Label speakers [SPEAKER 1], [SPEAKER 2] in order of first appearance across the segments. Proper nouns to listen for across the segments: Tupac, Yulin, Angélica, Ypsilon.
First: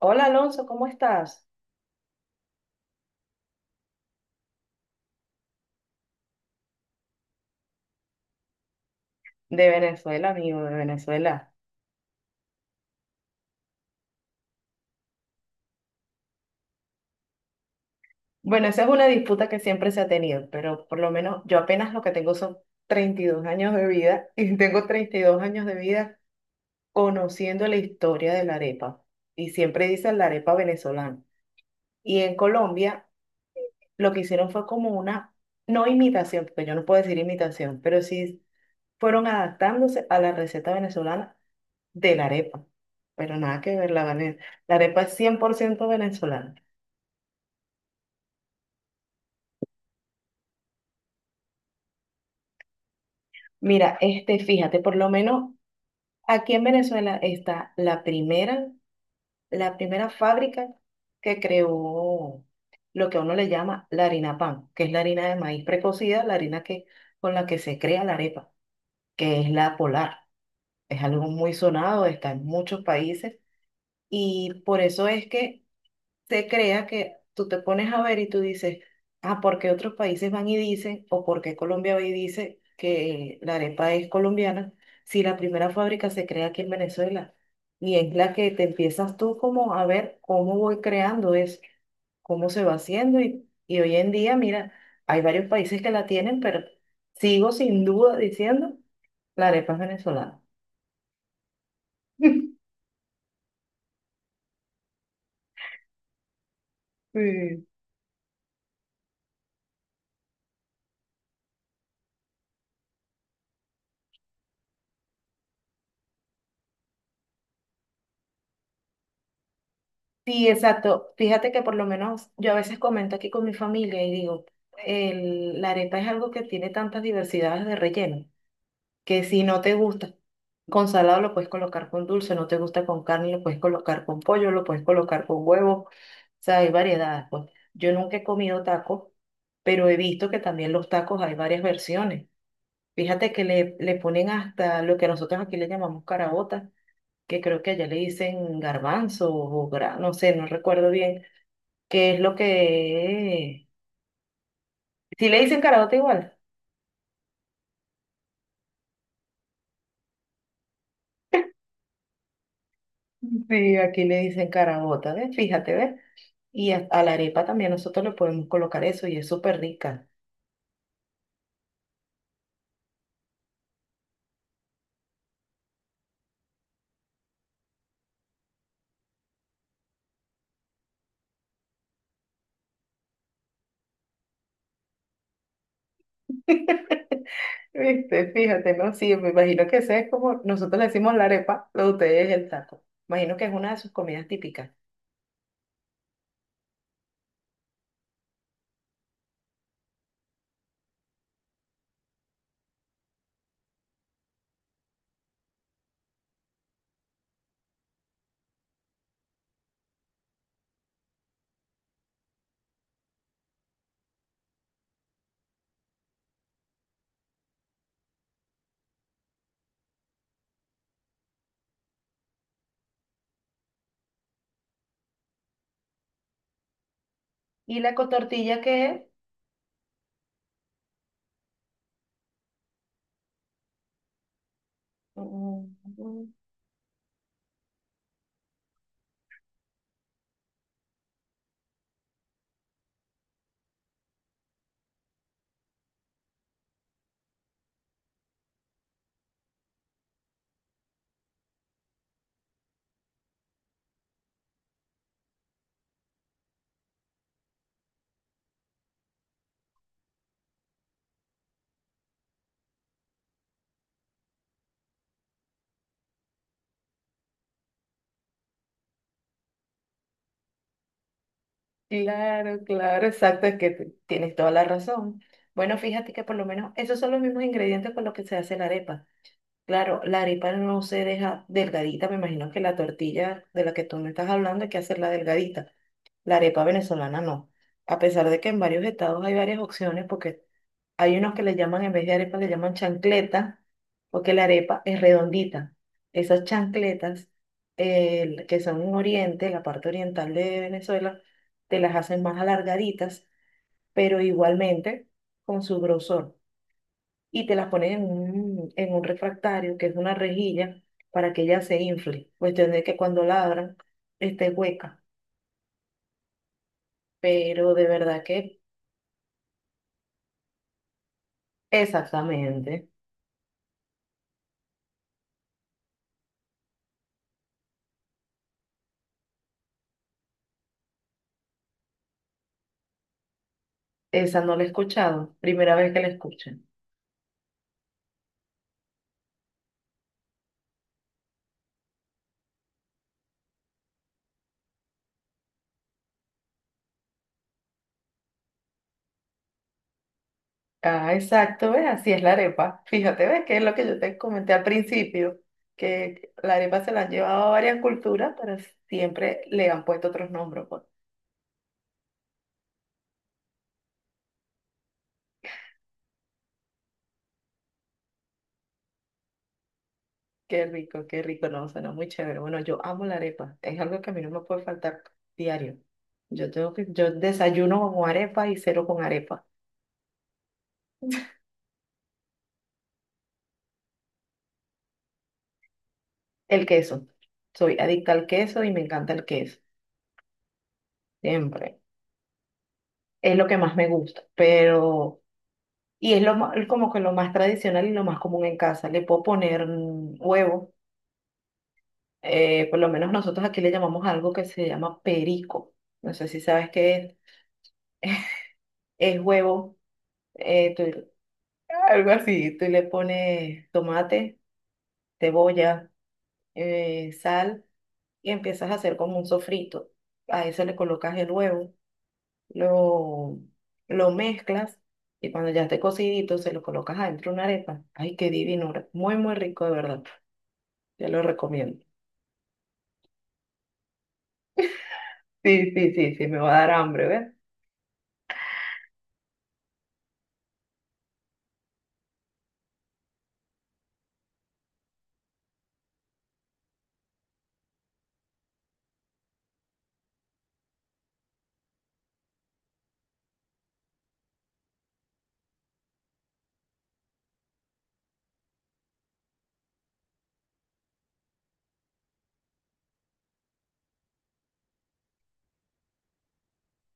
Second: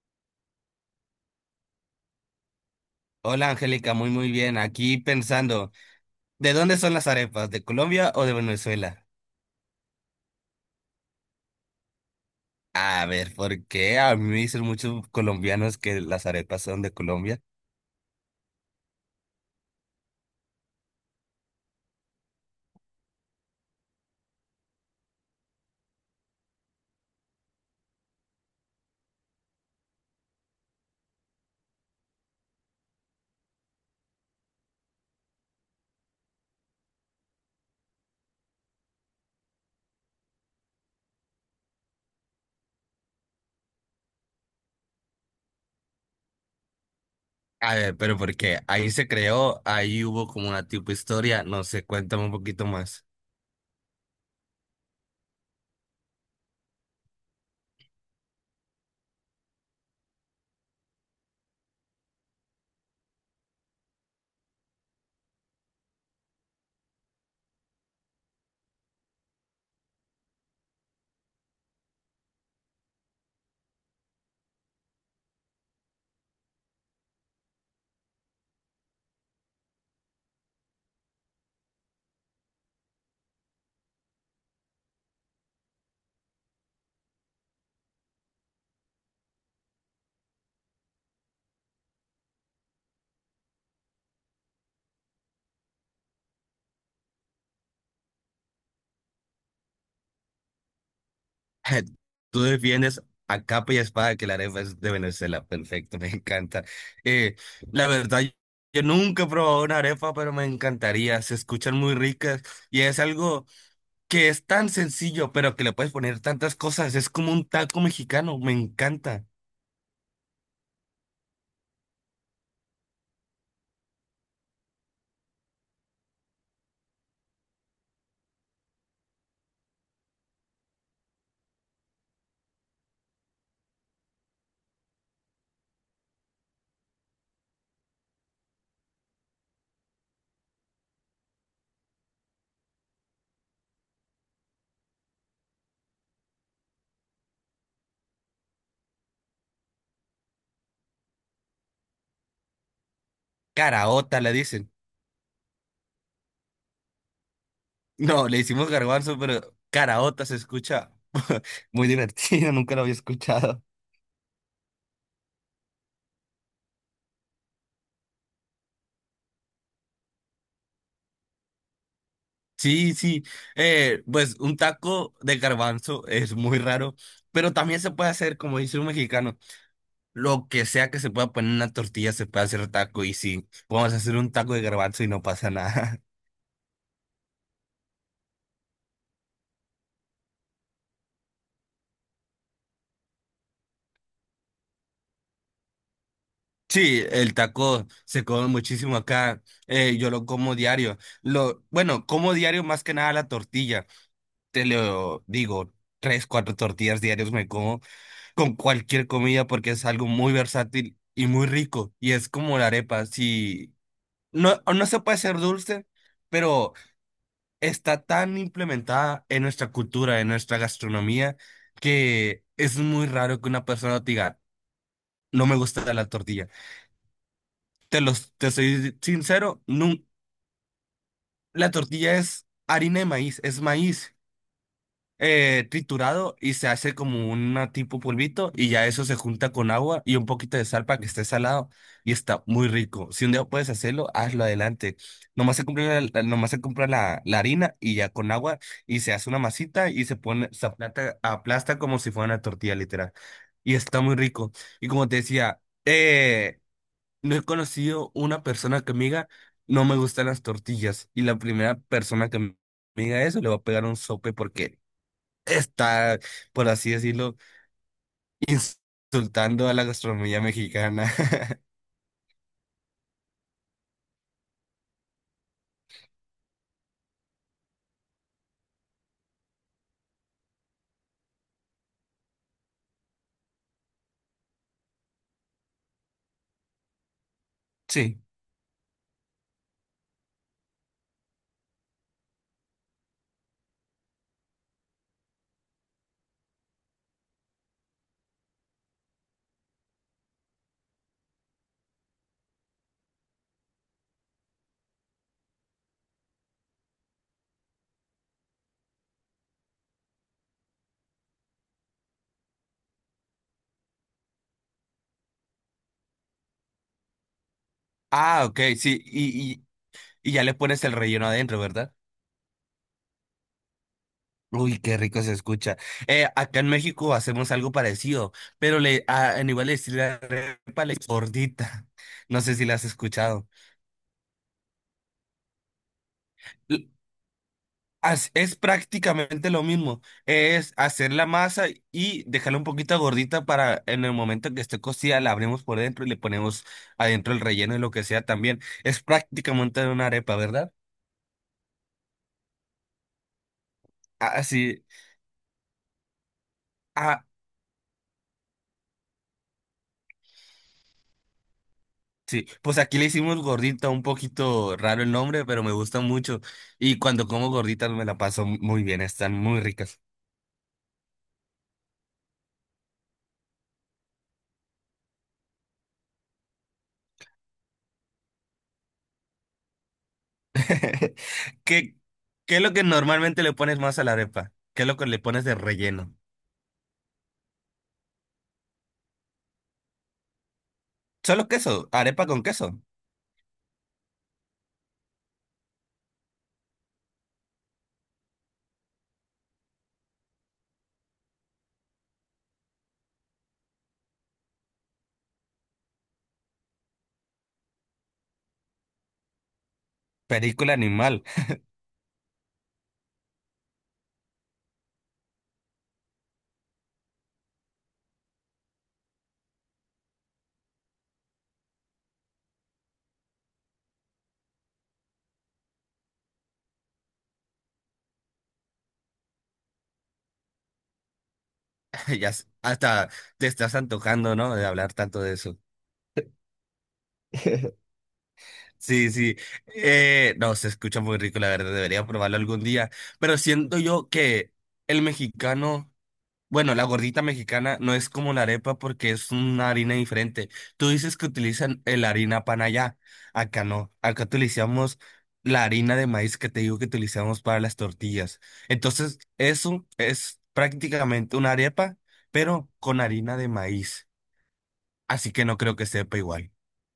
[SPEAKER 1] Hola Alonso, ¿cómo estás?
[SPEAKER 2] Hola Angélica, muy muy bien. Aquí pensando, ¿de dónde son las arepas? ¿De Colombia o de Venezuela?
[SPEAKER 1] De Venezuela, amigo, de Venezuela.
[SPEAKER 2] A ver, ¿por qué? A mí me dicen muchos colombianos que las arepas son de Colombia.
[SPEAKER 1] Bueno, esa es una disputa que siempre se ha tenido, pero por lo menos yo apenas lo que tengo son 32 años de vida y tengo 32 años de vida conociendo la historia de la arepa. Y siempre dicen la arepa venezolana. Y en Colombia lo que hicieron fue como una, no imitación, porque yo no puedo decir imitación, pero sí fueron adaptándose a la receta venezolana de la arepa. Pero nada que ver, la, vene- la arepa es 100% venezolana.
[SPEAKER 2] A ver, pero ¿por qué? Ahí se creó, ahí hubo como una tipo historia, no sé, cuéntame un poquito más.
[SPEAKER 1] Mira, fíjate, por lo menos aquí en Venezuela está la primera fábrica que creó lo que a uno le llama la harina pan, que es la harina de maíz precocida, la harina que, con la que se crea la arepa, que es la polar. Es algo muy sonado, está en muchos países y por eso es que se crea que tú te pones a ver y tú dices, ah, ¿por qué otros países van y dicen, o por qué Colombia va y dice que la arepa es colombiana, si la primera fábrica se crea aquí en Venezuela? Y es la que te empiezas tú como a ver cómo voy creando eso, cómo se va haciendo. Y hoy en día, mira, hay varios países que la tienen, pero sigo sin duda diciendo, la arepa es venezolana.
[SPEAKER 2] Tú defiendes a capa y espada que la arepa es de Venezuela, perfecto, me encanta. Eh,
[SPEAKER 1] Sí.
[SPEAKER 2] la verdad, yo nunca he probado una arepa, pero me encantaría, se escuchan muy ricas y es algo que es tan sencillo, pero que le puedes poner tantas cosas. Es como un taco mexicano, me encanta.
[SPEAKER 1] Sí, exacto. Fíjate que por lo menos yo a veces comento aquí con mi familia y digo, la arepa es algo que tiene tantas diversidades de relleno, que si no te gusta con salado lo puedes colocar con dulce, no te gusta con carne lo puedes colocar con pollo, lo puedes colocar con huevo, o sea, hay variedades, pues. Yo nunca he comido tacos, pero he visto que también los tacos hay varias versiones. Fíjate que le ponen hasta lo que nosotros aquí le llamamos carabota, que creo que allá le dicen garbanzo o no sé, no recuerdo bien que es lo que.
[SPEAKER 2] Caraota le dicen.
[SPEAKER 1] Si le dicen carabota igual.
[SPEAKER 2] No, le hicimos garbanzo, pero caraota se escucha muy divertido, nunca lo había escuchado.
[SPEAKER 1] Sí, aquí le dicen carabota, ¿ves? Fíjate, ¿ves? Y a la arepa también nosotros le podemos colocar eso y es súper rica.
[SPEAKER 2] Sí, sí, pues un taco de garbanzo es muy raro, pero también se puede hacer, como dice un mexicano, lo que sea que se pueda poner en una tortilla se puede hacer taco y sí, podemos hacer un taco de garbanzo y no pasa nada.
[SPEAKER 1] Viste, fíjate, ¿no? Sí, me imagino que ese es como, nosotros le decimos la arepa, lo de ustedes es el taco. Imagino que es una de sus comidas típicas.
[SPEAKER 2] Sí, el taco se come muchísimo acá. Yo lo como diario. Lo, bueno, como diario más que nada la tortilla. Te lo digo, tres, cuatro tortillas diarios me como con cualquier comida porque es algo muy versátil y muy rico. Y es como la arepa. Si no, no se puede ser dulce, pero está tan implementada en nuestra cultura, en nuestra gastronomía, que es muy raro que una persona te diga, no me gusta la tortilla.
[SPEAKER 1] ¿Y la
[SPEAKER 2] Te los, te
[SPEAKER 1] cotortilla qué
[SPEAKER 2] soy
[SPEAKER 1] es?
[SPEAKER 2] sincero, la tortilla es harina de maíz, es maíz
[SPEAKER 1] Mm.
[SPEAKER 2] triturado y se hace como una tipo polvito y ya eso se junta con agua y un poquito de sal para que esté salado y está muy rico. Si un día puedes hacerlo, hazlo adelante. Nomás se compra la, la harina y ya con agua y se hace una masita y se pone, aplasta como si fuera una tortilla literal. Y está muy rico. Y como te decía, no he conocido una persona que me diga, no me gustan las tortillas. Y la primera persona que me diga eso le va a pegar un sope porque está, por así decirlo, insultando a la gastronomía mexicana.
[SPEAKER 1] Claro, claro, exacto, es que tienes toda la razón. Bueno, fíjate que por lo menos esos son los mismos ingredientes con los que se hace la arepa. Claro, la arepa no se deja delgadita, me imagino que la tortilla de la que tú me estás hablando hay que hacerla delgadita, la arepa venezolana no, a
[SPEAKER 2] Sí.
[SPEAKER 1] pesar de que en varios estados hay varias opciones, porque hay unos que le llaman, en vez de arepa le llaman chancleta, porque la arepa es redondita. Esas chancletas que son en Oriente, la parte oriental de Venezuela, te las hacen más alargaditas, pero igualmente con su grosor y te las pones en en un refractario, que es una rejilla, para que ella se infle. Cuestión de que cuando ladran esté hueca. Pero de verdad
[SPEAKER 2] Ah,
[SPEAKER 1] que
[SPEAKER 2] ok, sí. Y ya le pones el relleno adentro, ¿verdad?
[SPEAKER 1] exactamente,
[SPEAKER 2] Uy, qué rico se escucha. Acá en México hacemos algo parecido, pero le, a, en igual le decimos la arepa, le gordita. No sé si la has escuchado.
[SPEAKER 1] esa no la he escuchado, primera vez que la escucho.
[SPEAKER 2] Es prácticamente lo mismo, es hacer la masa y dejarla un poquito gordita para en el momento que esté cocida la abrimos por dentro y le ponemos adentro el relleno y lo que sea también. Es prácticamente una arepa, ¿verdad?
[SPEAKER 1] Ah, exacto, ¿ves? Así es la arepa. Fíjate, ¿ves? Que es lo que yo te
[SPEAKER 2] Ah,
[SPEAKER 1] comenté al
[SPEAKER 2] sí,
[SPEAKER 1] principio, que la arepa se la han
[SPEAKER 2] ah,
[SPEAKER 1] llevado a varias culturas, pero siempre le han puesto otros nombres, pues.
[SPEAKER 2] sí. Pues aquí le hicimos gordita, un poquito raro el nombre, pero me gusta mucho y cuando como gorditas me la paso muy bien, están muy ricas.
[SPEAKER 1] Qué rico, no, suena muy chévere. Bueno, yo amo la arepa, es algo que a mí no me puede faltar diario. Yo tengo que, yo desayuno con arepa y cero con arepa.
[SPEAKER 2] ¿Qué, ¿qué es lo que normalmente le pones más a la arepa? ¿Qué es lo que le pones de relleno?
[SPEAKER 1] El queso, soy adicta al queso y me encanta el queso,
[SPEAKER 2] ¿Solo
[SPEAKER 1] siempre.
[SPEAKER 2] queso? ¿Arepa con queso?
[SPEAKER 1] Es lo que más me gusta, pero, y es lo como que lo más tradicional y lo más común en casa. Le puedo poner huevo, por lo menos nosotros aquí le llamamos algo que se llama perico. No sé si sabes qué es huevo.
[SPEAKER 2] Película animal.
[SPEAKER 1] Algo así, tú le pones tomate, cebolla, sal y empiezas a hacer como un sofrito. A eso le colocas el huevo, lo, lo mezclas y cuando ya esté cocidito se lo colocas adentro de una arepa. Ay, qué divino, muy, muy rico de verdad. Te lo recomiendo.
[SPEAKER 2] Hasta te estás antojando, ¿no? De hablar tanto de eso.
[SPEAKER 1] Sí, sí, sí, sí, me va a dar hambre, ¿ves?
[SPEAKER 2] Sí, sí. No, se escucha muy rico, la verdad. Debería probarlo algún día. Pero siento yo que el mexicano. Bueno, la gordita mexicana no es como la arepa porque es una harina diferente. Tú dices que utilizan la harina pan allá. Acá no. Acá utilizamos la harina de maíz que te digo que utilizamos para las tortillas. Entonces, eso es prácticamente una arepa, pero con harina de maíz. Así que no creo que sepa igual.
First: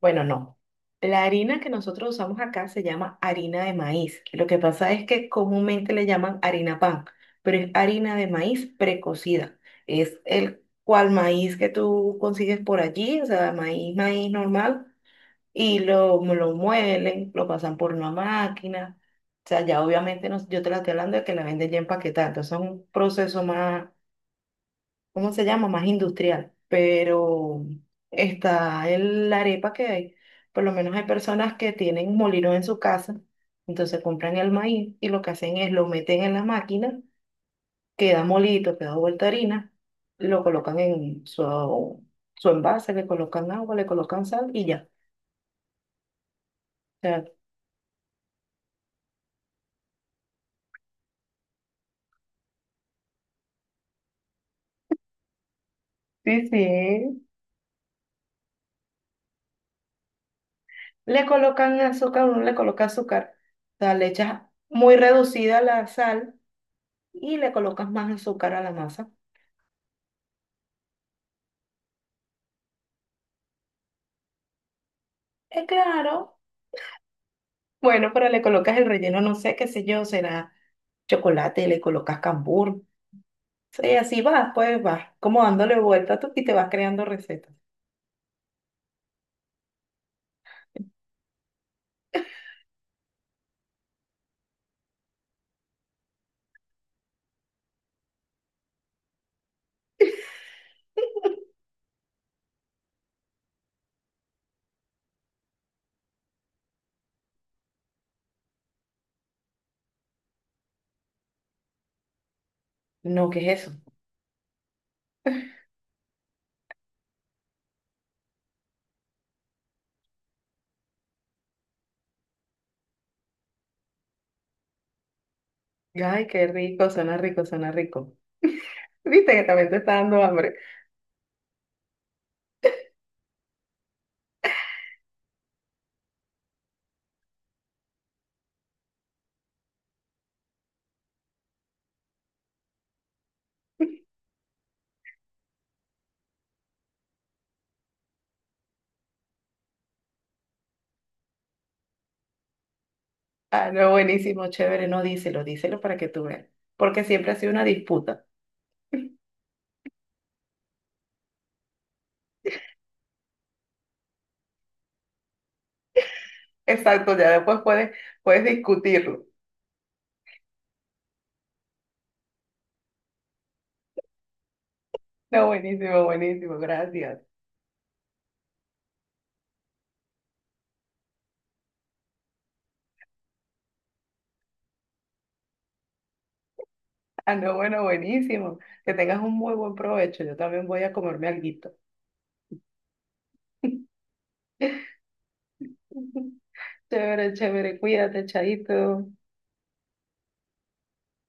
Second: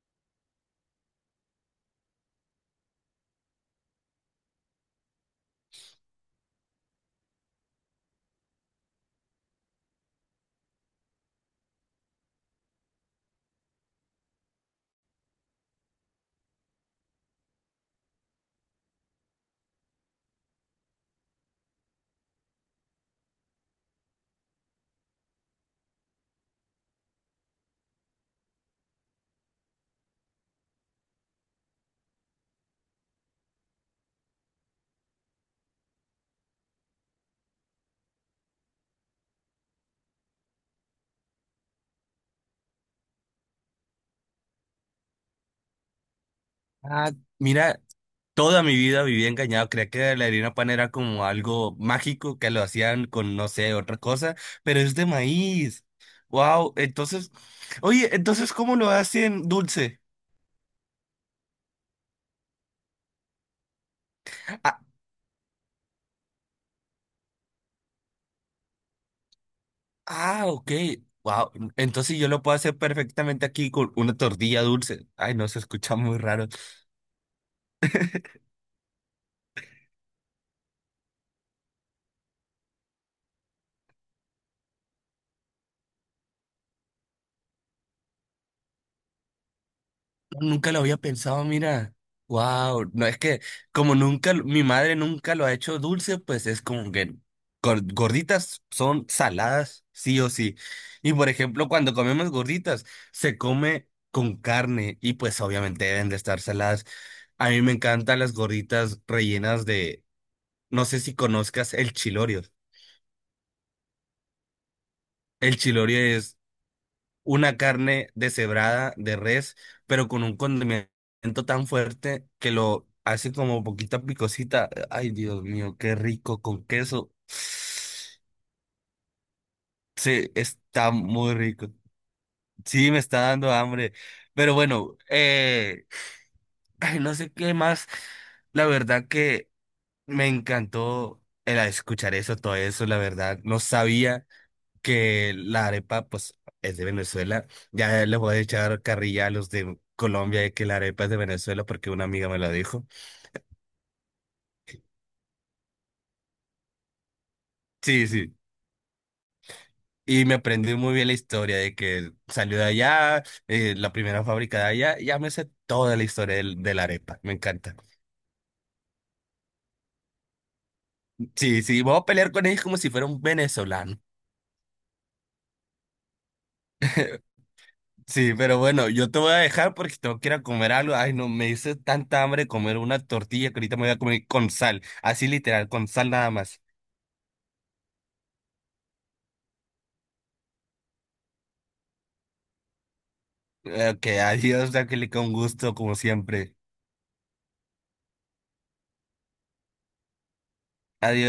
[SPEAKER 1] Bueno, no. La harina que nosotros usamos acá se llama harina de maíz. Lo que pasa es que comúnmente le llaman harina pan, pero es harina de maíz precocida. Es el cual maíz que tú consigues por allí, o sea, maíz, maíz normal, y lo muelen, lo pasan por una máquina. O sea, ya obviamente yo te la estoy hablando de que la venden ya empaquetada, entonces es un proceso más, ¿cómo se llama? Más industrial, pero está la arepa que hay. Por lo menos hay personas que tienen molinos en su casa, entonces compran el maíz y lo que hacen es lo meten en la máquina, queda molito, queda vuelta harina, lo colocan en su envase, le colocan agua, le colocan sal y ya. O
[SPEAKER 2] Ah,
[SPEAKER 1] sea,
[SPEAKER 2] mira, toda mi vida viví engañado. Creía que la harina pan era como algo mágico que lo hacían con, no sé, otra cosa, pero es de maíz.
[SPEAKER 1] sí,
[SPEAKER 2] Wow,
[SPEAKER 1] sí.
[SPEAKER 2] entonces, oye, entonces, ¿cómo lo hacen dulce?
[SPEAKER 1] Le colocan azúcar, uno le coloca azúcar, o sea, le echas
[SPEAKER 2] Ah,
[SPEAKER 1] muy reducida la sal y le colocas más azúcar a la masa.
[SPEAKER 2] ah, ok. Wow, entonces yo lo puedo hacer perfectamente aquí con una tortilla dulce. Ay, no, se
[SPEAKER 1] Es
[SPEAKER 2] escucha muy
[SPEAKER 1] claro.
[SPEAKER 2] raro.
[SPEAKER 1] Bueno, pero le colocas el relleno, no sé, qué sé yo, será chocolate, le colocas cambur. Sí, así vas, pues vas como dándole vuelta tú y te vas creando recetas.
[SPEAKER 2] Nunca lo había pensado, mira. Wow, no es que como nunca, mi madre nunca lo ha hecho dulce, pues es como que gorditas son saladas, sí o sí. Y por ejemplo, cuando comemos gorditas, se come con carne y pues obviamente deben de estar saladas. A mí me encantan las gorditas rellenas de, no sé si conozcas el chilorio.
[SPEAKER 1] No, ¿qué es eso?
[SPEAKER 2] El chilorio es una carne deshebrada de res, pero con un condimento tan fuerte que lo hace como poquita picosita. Ay, Dios mío, qué
[SPEAKER 1] Ay,
[SPEAKER 2] rico
[SPEAKER 1] qué
[SPEAKER 2] con
[SPEAKER 1] rico,
[SPEAKER 2] queso.
[SPEAKER 1] suena rico, suena rico. Viste que también te está dando
[SPEAKER 2] Sí,
[SPEAKER 1] hambre.
[SPEAKER 2] está muy rico. Sí, me está dando hambre. Pero bueno, ay, no sé qué más. La verdad que me encantó el escuchar eso, todo eso, la verdad. No sabía que la arepa, pues, es de Venezuela. Ya les voy a echar carrilla a los de Colombia de que la arepa es de Venezuela porque una amiga me lo dijo.
[SPEAKER 1] Ah, no, buenísimo, chévere, no, díselo, díselo para que tú veas. Porque siempre ha sido una
[SPEAKER 2] Sí,
[SPEAKER 1] disputa.
[SPEAKER 2] sí. Y me aprendí muy bien la historia de que salió de allá, la primera fábrica de allá. Ya me sé toda la historia de la
[SPEAKER 1] Exacto,
[SPEAKER 2] arepa.
[SPEAKER 1] ya
[SPEAKER 2] Me
[SPEAKER 1] después
[SPEAKER 2] encanta.
[SPEAKER 1] puedes, puedes discutirlo.
[SPEAKER 2] Sí, sí. Vamos a pelear con ellos como si fuera un venezolano.
[SPEAKER 1] No, buenísimo, buenísimo, gracias.
[SPEAKER 2] Sí, pero bueno, yo te voy a dejar porque tengo que ir a comer algo. Ay, no, me hice tanta hambre de comer una tortilla que ahorita me voy a comer con sal. Así literal, con sal nada más.
[SPEAKER 1] Ah, no, bueno, buenísimo. Que tengas un muy buen provecho. Yo también voy a comerme alguito.
[SPEAKER 2] Ok, adiós, Angélica, un gusto como siempre.
[SPEAKER 1] Chévere, chévere, cuídate, chaito.
[SPEAKER 2] Adiós.